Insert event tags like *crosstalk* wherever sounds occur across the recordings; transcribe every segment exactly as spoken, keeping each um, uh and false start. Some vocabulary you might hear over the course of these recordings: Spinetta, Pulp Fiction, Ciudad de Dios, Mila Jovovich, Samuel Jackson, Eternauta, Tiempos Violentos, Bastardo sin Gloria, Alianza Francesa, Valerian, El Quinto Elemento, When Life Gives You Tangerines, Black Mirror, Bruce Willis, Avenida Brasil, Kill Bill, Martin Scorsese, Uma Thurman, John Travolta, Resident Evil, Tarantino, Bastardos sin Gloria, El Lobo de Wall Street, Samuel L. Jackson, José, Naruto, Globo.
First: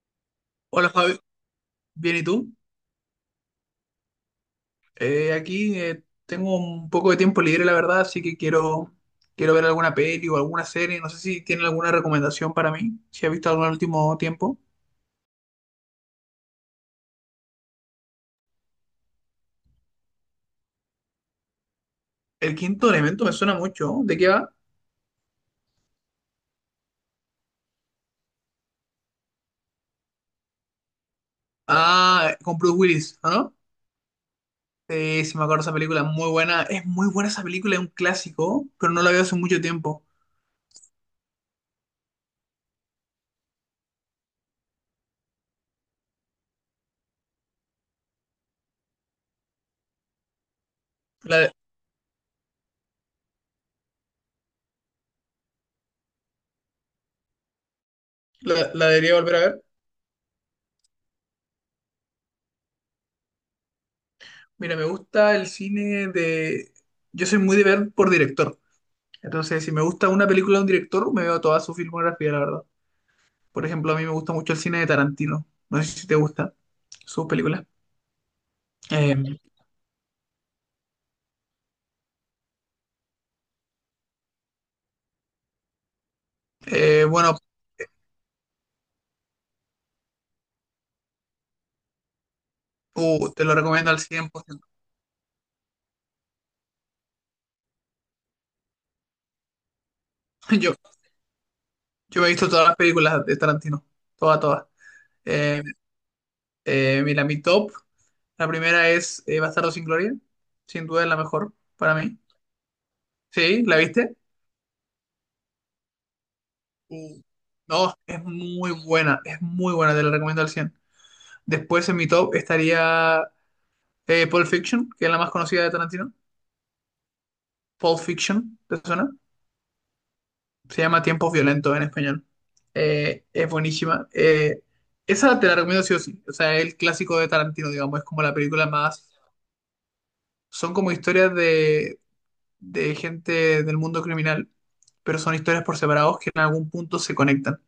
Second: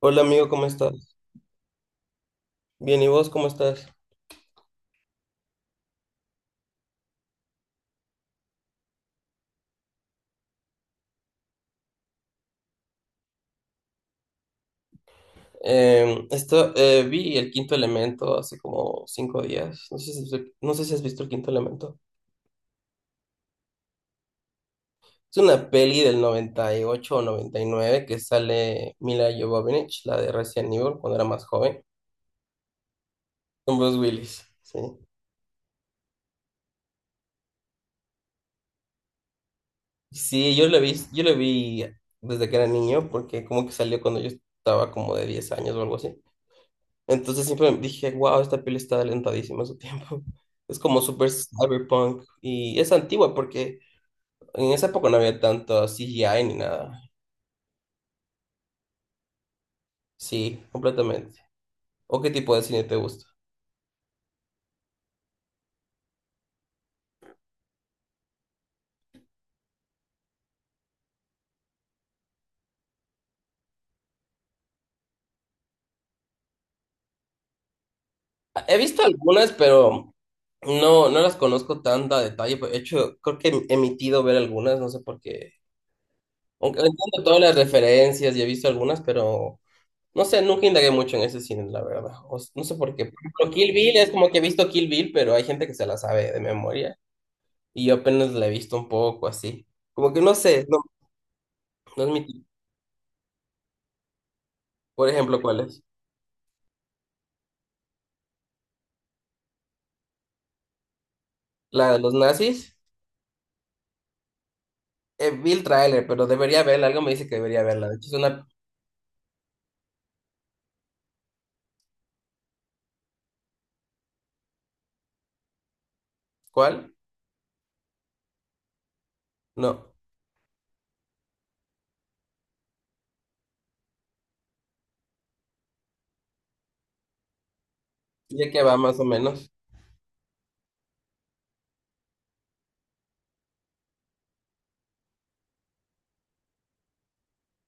Hola amigo, ¿cómo Hola estás? Fabi, bien y tú? Bien, ¿y vos cómo estás? Eh, aquí eh, tengo un poco de tiempo libre, la verdad, así que quiero, quiero ver alguna peli o alguna serie. No sé si tienen alguna recomendación para mí, si has visto algo en el último tiempo. Em, esto, eh, vi El Quinto Elemento hace como cinco días. No sé si, no sé si has visto El Quinto Elemento. El quinto elemento me suena mucho. ¿De qué va? Es una peli del noventa y ocho o noventa y nueve que sale Mila Jovovich, la de Resident Evil, cuando era más joven, Ah, con Bruce Willis, ¿o ¿no? con Bruce Willis. Sí. Eh, sí, me acuerdo de esa película, muy buena. Es muy buena esa película, es un clásico, pero no la veo hace mucho tiempo. Sí, yo lo vi, yo lo vi desde que era niño, porque como que salió cuando yo estaba como de diez años o algo así. Entonces siempre dije, wow, esta peli está adelantadísima a su tiempo. *laughs* Es como súper La, cyberpunk y es antigua porque en esa época no había tanto C G I ni nada. la, la debería volver a ver. Sí, completamente. ¿O qué tipo de cine te gusta? Mira, me gusta el cine de... Yo soy muy de ver por director. Entonces, si me gusta una película de un director, me veo toda su filmografía, la verdad. Por ejemplo, a mí me gusta mucho el cine de Tarantino. No sé si te gusta sus películas. He visto Eh, algunas, pero no, no las conozco tan a detalle. De hecho, creo que he emitido ver algunas, no sé por qué. Aunque eh, entiendo bueno, todas las referencias y he visto algunas, pero... No sé, nunca indagué mucho en ese cine, la verdad. O s- no sé por qué. Por uh, te ejemplo, lo Kill recomiendo Bill al es como que he cien por ciento. visto Kill Bill, pero hay gente que se la sabe de memoria. Y yo apenas la he visto un poco así. Como que no *laughs* sé, Yo, no, no es yo mi me he tipo. visto todas las películas de Tarantino. Todas, todas. Por ejemplo, ¿cuál Eh, es? eh, mira, mi top. La primera es eh, Bastardo sin Gloria. Sin duda es la mejor La para de los mí. nazis. ¿Sí? ¿La viste? Eh, vi el tráiler, pero debería verla. Algo me Uh, dice que debería verla. No, De hecho, es es una... muy buena. Es muy buena. Te la recomiendo al cien por ciento. Después en mi top estaría Eh, Pulp Fiction, que es la más conocida de Tarantino. ¿Cuál? Pulp Fiction, ¿te suena? No. Se llama Tiempos Violentos en español. Eh, es buenísima. Eh, esa te la recomiendo sí o sí. O sea, es el clásico de Tarantino, digamos. Es como la Ya que película va más o más... menos. Son como historias de, de gente del mundo criminal, pero son historias por separados que en algún punto se conectan.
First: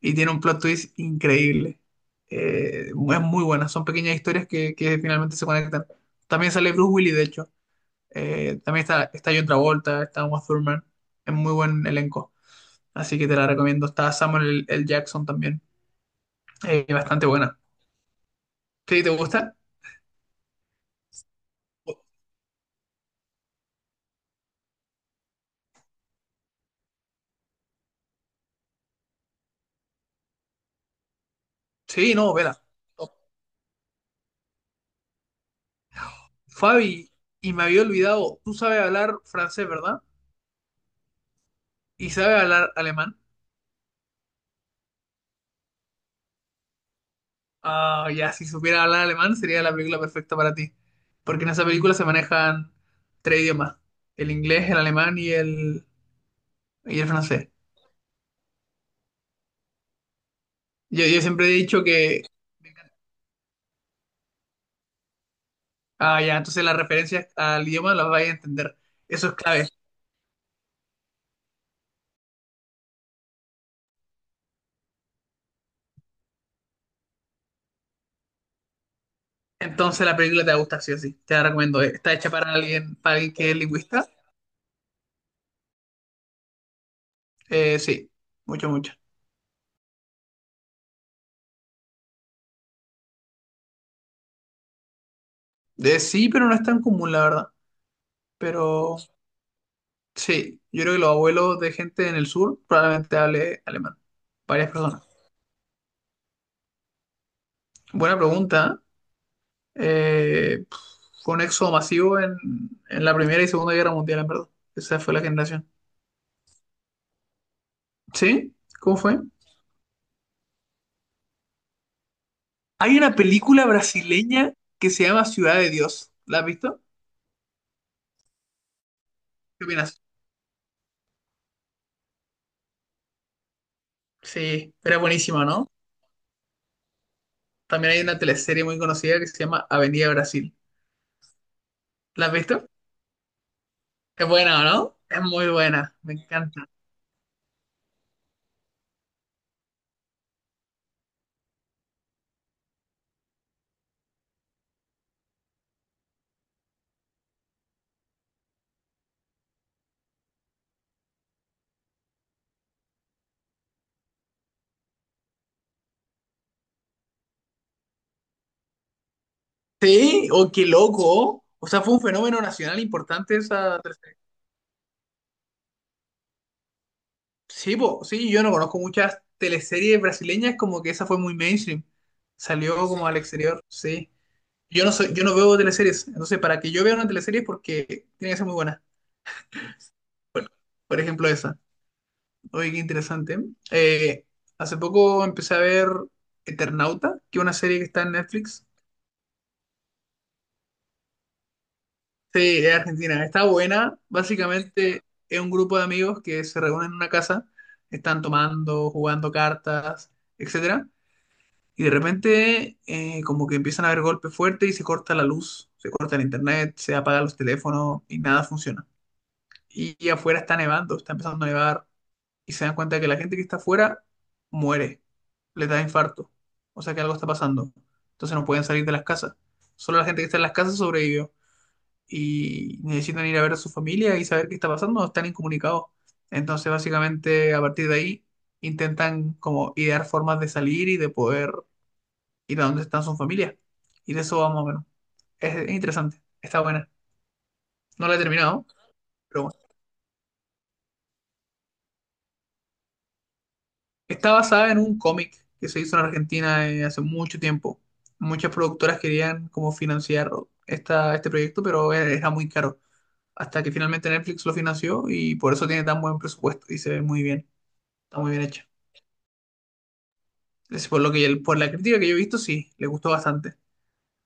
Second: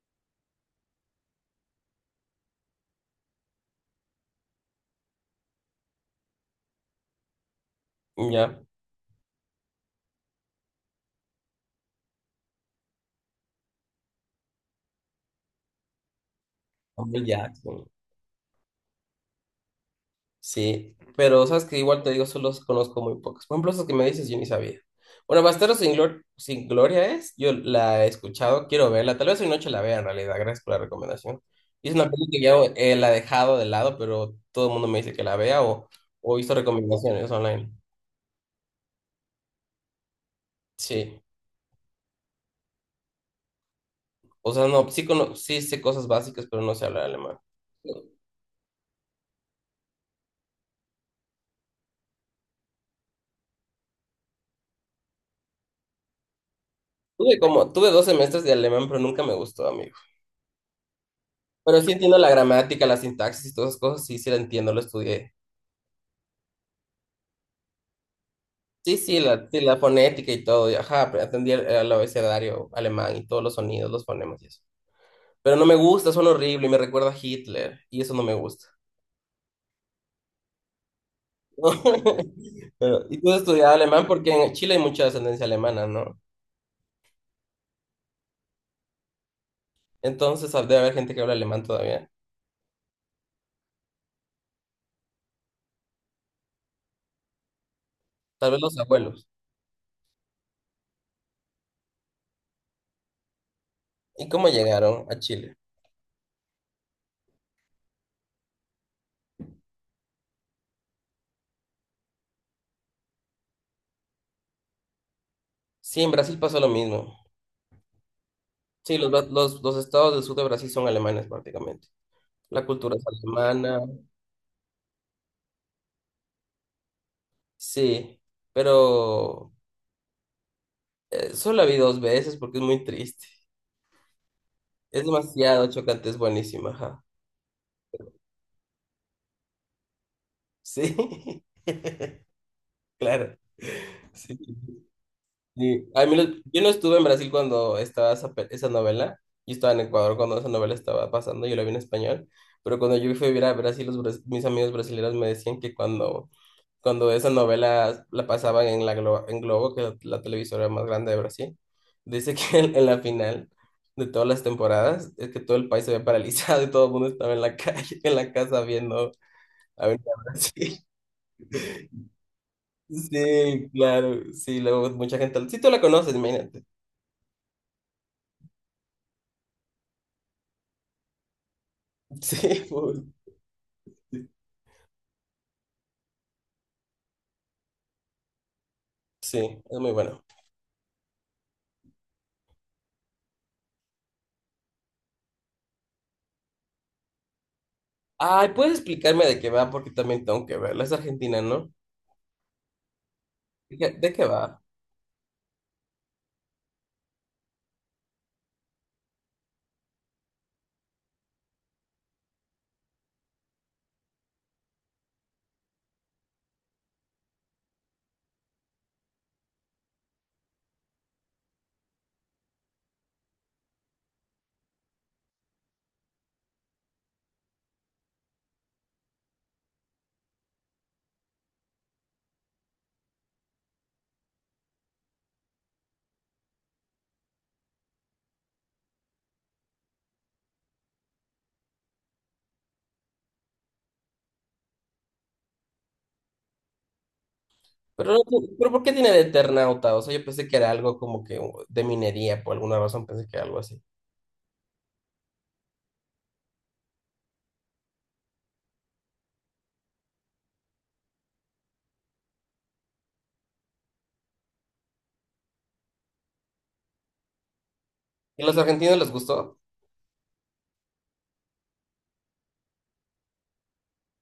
Y tiene un plot twist increíble. Eh, es muy buena. Son pequeñas historias que, que finalmente se conectan. También sale Bruce Willis, de hecho. Eh, Ya. también está, está John Travolta, está Uma Thurman. Es muy buen elenco. Así que te la recomiendo. Está Samuel L. Jackson también. Eh, Samuel bastante buena. Jackson. ¿Sí, te gusta? Sí, pero sabes que igual te digo, solo conozco muy pocas. Por ejemplo, esas que me dices, yo ni sabía. Bueno, Bastardos sin Glor- sin Gloria es, yo la he escuchado, quiero verla, tal vez hoy noche la vea en realidad, gracias por la recomendación. Y es una Sí, película no, que ya vela. eh, la he dejado de lado, pero todo el mundo me dice que la vea o, o hizo Fabi, recomendaciones y me online. había olvidado, tú sabes hablar francés, ¿verdad? Sí, Y sabes hablar alemán. o sea, no, sí, cono- sí sé cosas básicas, pero no sé hablar alemán. Ah, ya, si supiera hablar alemán sería la película perfecta para ti. Porque en esa película se manejan tres idiomas. El inglés, el alemán y el, y el Tuve francés. como, tuve dos semestres de alemán, pero nunca me gustó, amigo. Yo, yo siempre he Pero dicho sí entiendo que la gramática, la sintaxis y todas esas cosas, sí, sí la entiendo, lo estudié. Ah, ya, entonces las referencias al idioma las vais a entender. Sí, sí, Eso es la, sí, clave. la fonética y todo. Y ajá, pero atendí el, el abecedario alemán y todos los sonidos, los fonemas y eso. Pero no me gusta, son horribles y me recuerda a Hitler. Y eso no me gusta. Entonces la película te va a gustar, sí o sí. Te la recomiendo. Está hecha para *laughs* alguien, Pero, para y tú alguien que es estudiabas alemán lingüista. porque en Chile hay mucha descendencia alemana, ¿no? Eh, sí, mucho, mucho. Entonces ah, debe haber gente que habla alemán todavía. Eh, sí, pero no es tan común, la verdad. Tal vez los Pero abuelos. sí, yo creo que los abuelos de gente en el sur probablemente hable alemán. ¿Y cómo Varias personas. llegaron a Chile? Buena pregunta. ¿Eh? Eh, fue un éxodo masivo en, en la Primera y Segunda Guerra Mundial, en verdad. Esa fue la generación. Sí, en Brasil pasó lo mismo. ¿Sí? ¿Cómo Sí, los, fue? bra- los, los estados del sur de Brasil son alemanes prácticamente. La cultura Hay es una película alemana, brasileña que se llama Ciudad de Dios. ¿La has visto? sí. Pero ¿Qué opinas? Eh, solo la vi dos veces porque es muy triste. Sí, era Es buenísima, ¿no? demasiado chocante, es buenísima, ajá. También hay una teleserie muy conocida que se llama Avenida Brasil. Sí, *laughs* ¿La has visto? claro. Es Sí, buena, ¿no? Es muy sí. buena, A me mí lo- Yo no encanta. estuve en Brasil cuando estaba esa, pe- esa novela. Yo estaba en Ecuador cuando esa novela estaba pasando, yo la vi en español. Pero cuando yo fui a vivir a Brasil, los, bras- mis amigos brasileños me decían que cuando cuando esa novela la pasaban en la Glo- en Globo, que es la televisora más grande de Brasil, dice que en, en la final de todas las temporadas es que todo el país se ve paralizado y todo el mundo estaba en la *laughs* calle, en la casa viendo Avenida Sí, oh, qué Brasil. loco. O sea, fue un fenómeno nacional importante Sí, esa teleserie. claro, sí, luego mucha gente, sí, tú la conoces, imagínate. Sí, po, sí, yo no conozco muchas teleseries brasileñas, como que esa fue muy mainstream. Sí, Salió pobre, como al exterior, sí. sí, Yo no soy, yo no veo teleseries, entonces para que yo vea una teleserie es porque tiene que ser muy buena. sí, es muy bueno. Bueno, por ejemplo esa. Oye, qué interesante. Eh, hace poco empecé a ver Eternauta, que es una serie que está en Ay, Netflix. ¿puedes explicarme de qué va? Porque también tengo que verla, es argentina, ¿no? Sí, es argentina. Está ¿De qué, buena. de qué va? Básicamente es un grupo de amigos que se reúnen en una casa, están tomando, jugando cartas, etcétera. Y de repente eh, como que empiezan a haber golpes fuertes y se corta la luz, se corta el internet, se apagan los teléfonos y nada funciona. y, y afuera está nevando, está empezando a nevar y se dan cuenta que la gente que está afuera muere, le da infarto, o sea que algo está pasando. Entonces no pueden salir de las casas. Solo la gente que está en las casas sobrevivió y necesitan ir a ver a su familia y saber qué está pasando, están incomunicados. Entonces básicamente a partir de ahí intentan como idear formas de salir y de poder ir a donde están sus familias. Y de eso vamos a menos. Es, es interesante, está buena. No Pero, la he no- terminado, pero ¿por qué tiene de pero bueno. Eternauta? O sea, yo pensé que era algo como que de minería, por alguna razón pensé que era algo así. Está basada en un cómic que se hizo en Argentina eh, hace mucho tiempo. Muchas productoras querían como financiar esta, este proyecto, pero e- era muy caro. Hasta que finalmente Netflix lo financió y por eso tiene tan buen presupuesto y se ve muy bien. Está muy ¿Y bien a los hecha. argentinos les gustó? Es por lo que, por la crítica que yo he visto, sí, le gustó bastante.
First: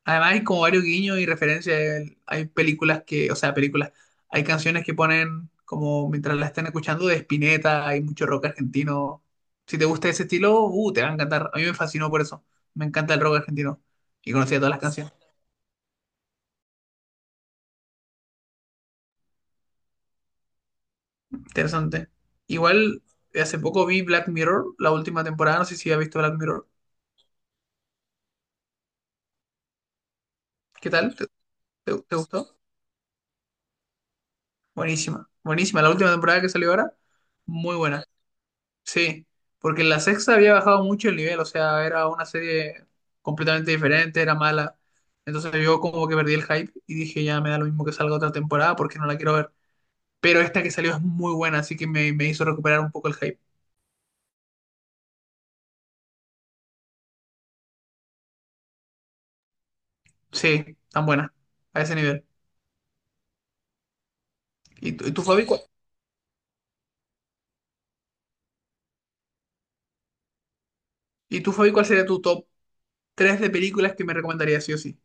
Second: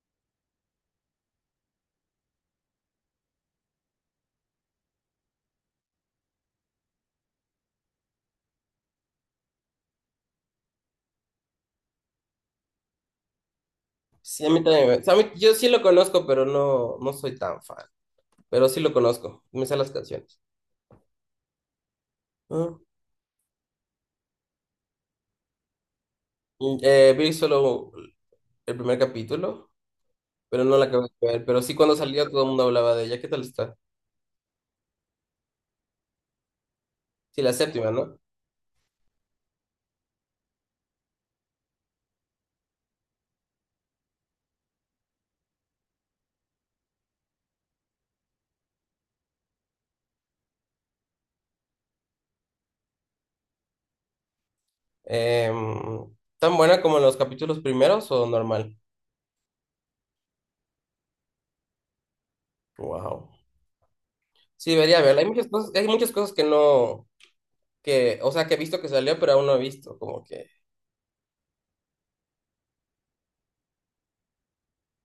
Además hay como varios guiños y referencias. El- Hay películas que, o sea, películas, hay canciones que ponen como mientras la están escuchando de Spinetta, hay mucho rock argentino. Si te gusta ese estilo, uh, te va a encantar. A mí me fascinó por eso. Me encanta el rock argentino. Y Sí, a conocía mí todas las también. Me- o canciones. sea, a mí- yo sí lo conozco, pero no, no soy tan fan. Pero sí lo conozco, me sé las canciones. Interesante. Ah. Igual, hace poco vi Black Mirror, la última temporada. No sé si has visto Black Mirror. Y, eh, vi solo el primer capítulo, pero no la ¿Qué acabé tal? ¿Te, de ver. Pero sí cuando te- te salía todo el gustó? mundo hablaba de ella. ¿Qué tal está? Buenísima. Buenísima. La última temporada que salió ahora, Sí, la muy séptima, buena. ¿no? Sí, porque la sexta había bajado mucho el nivel, o sea, era una serie completamente diferente, era mala. Entonces yo como que perdí el hype y dije, ya me da lo mismo que salga otra temporada porque no la quiero ver. Pero esta que salió es muy buena, así que me, me hizo recuperar un poco el hype. Em, ¿tan buena como en los capítulos primeros o normal? Sí, tan buena, a ese nivel. Wow. Sí, ¿Y debería tú, y verla. tú, Hay Fabi, muchas cuál, cosas, hay muchas cosas que no que, o sea, que he visto que salió, pero aún no he visto, como que... y tú, Fabi, ¿cuál sería tu top tres de películas que me recomendarías sí o sí?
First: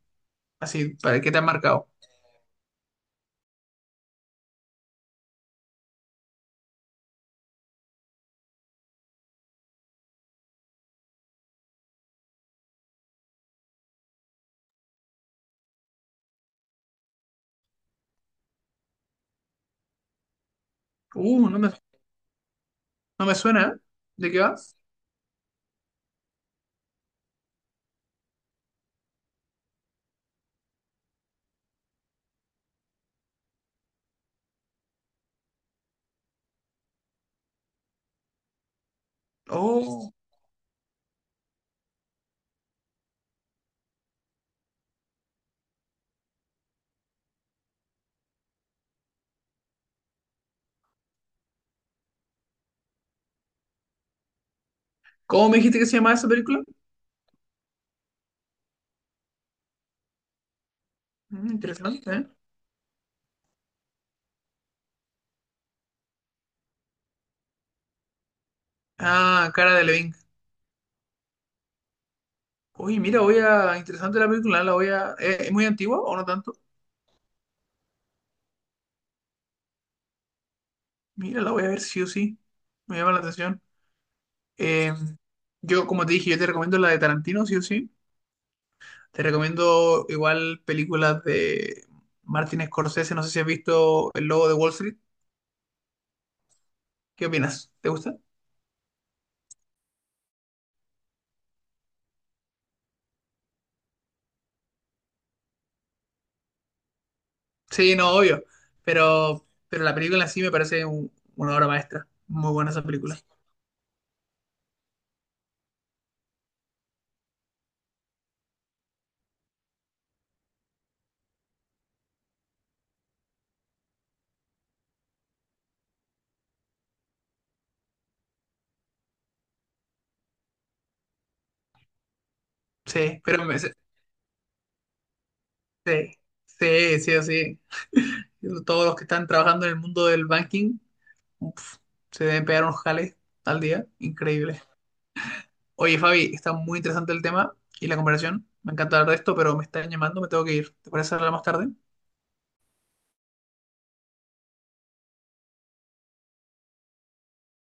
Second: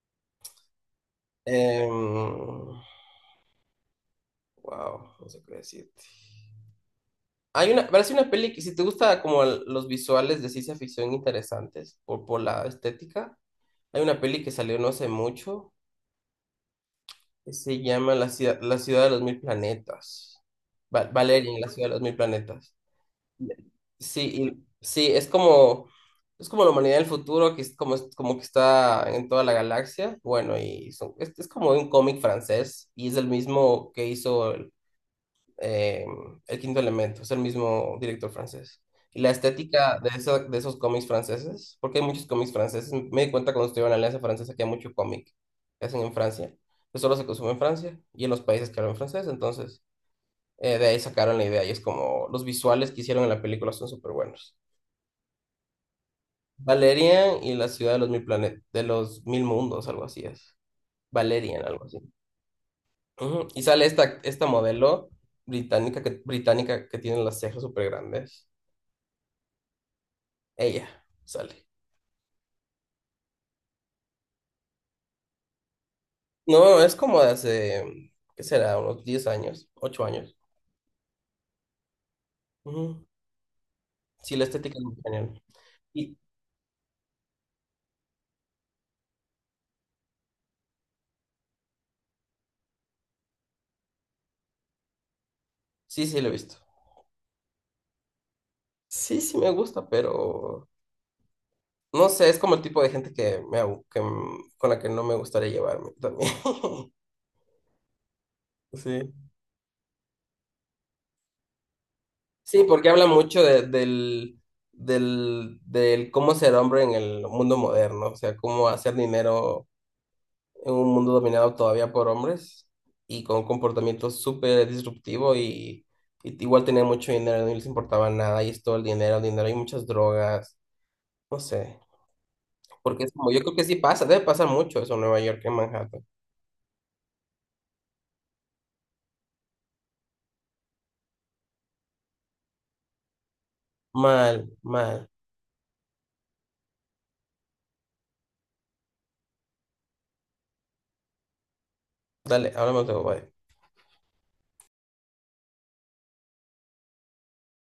Así, ¿para qué te han marcado? em, wow, no sé qué decirte. Hay una, parece una peli que si te gusta como el- los visuales de ciencia ficción interesantes por, por la estética, hay una peli que salió no hace mucho que se llama La ciudad, la ciudad de los mil planetas. Va- Uh, no Valerian, la me, ciudad de los mil planetas. no me suena, ¿eh? Sí, ¿De qué va? y- sí, es como, es como la humanidad del futuro, que es como, es como que está en toda la galaxia. Bueno, y son- es, es como un cómic francés, y es el mismo que hizo el, eh, El Quinto Elemento, es el mismo director francés. Y la estética de, Oh, esa- de esos cómics franceses, porque hay muchos cómics franceses, me di cuenta cuando estuve en la Alianza Francesa que hay mucho cómic que hacen en Francia, que solo se consume en Francia y en los países que hablan francés, entonces... Eh, de ahí sacaron la idea y es como los visuales que hicieron en la película son súper buenos. ¿cómo me dijiste que se llamaba esa película? Valerian y la ciudad de los mil planetas, de los mil mundos, algo así es. Mm, Valerian, algo así. interesante, ¿eh? Ujú. Y sale esta, esta modelo británica que, británica que tiene las cejas súper grandes. Ah, Cara de Levin. Ella sale. Oye, mira, voy a. Interesante la película, ¿eh? La voy a. ¿Es ¿es muy antigua o no tanto? No, es como de hace, ¿qué será? Unos diez años, ocho años. Mira, la voy a ver sí o sí. Me Ujú. llama la atención. Sí, la estética es Eh, muy genial. yo, como te Y, dije, yo te recomiendo la de Tarantino, sí o sí. Te recomiendo igual películas de Martin Scorsese. No sé si has visto El Lobo de Wall Street. sí, sí, lo he visto. ¿Qué opinas? ¿Te gusta? Sí, sí me gusta, pero no sé, es como el tipo de gente que me, abu- que, mm, con la que no me gustaría llevarme también. *laughs* Sí, no, obvio. Sí. Pero, pero la película en sí me parece un- una obra maestra. Muy Sí, buena esa porque habla película. mucho de- del, del, del cómo ser hombre en el mundo moderno, o sea, cómo hacer dinero en un mundo dominado todavía por hombres y con un comportamiento súper disruptivo y, y igual tenía mucho dinero, no les importaba nada y es todo el dinero, dinero y muchas drogas, no sé, porque es Sí, como, yo pero me- creo que sí pasa, debe pasar mucho eso en Nueva York, en Manhattan. Sí, sí, sí, o sí. *laughs* Todos los que están trabajando en el mundo del banking, uf, se deben pegar unos jales al día. Mal, Increíble. mal. Oye, Fabi, está muy interesante el tema y la conversación. Me encanta hablar de esto, pero me están llamando, me tengo que ir. ¿Te parece hablar más tarde? Dale, hablamos luego, bye.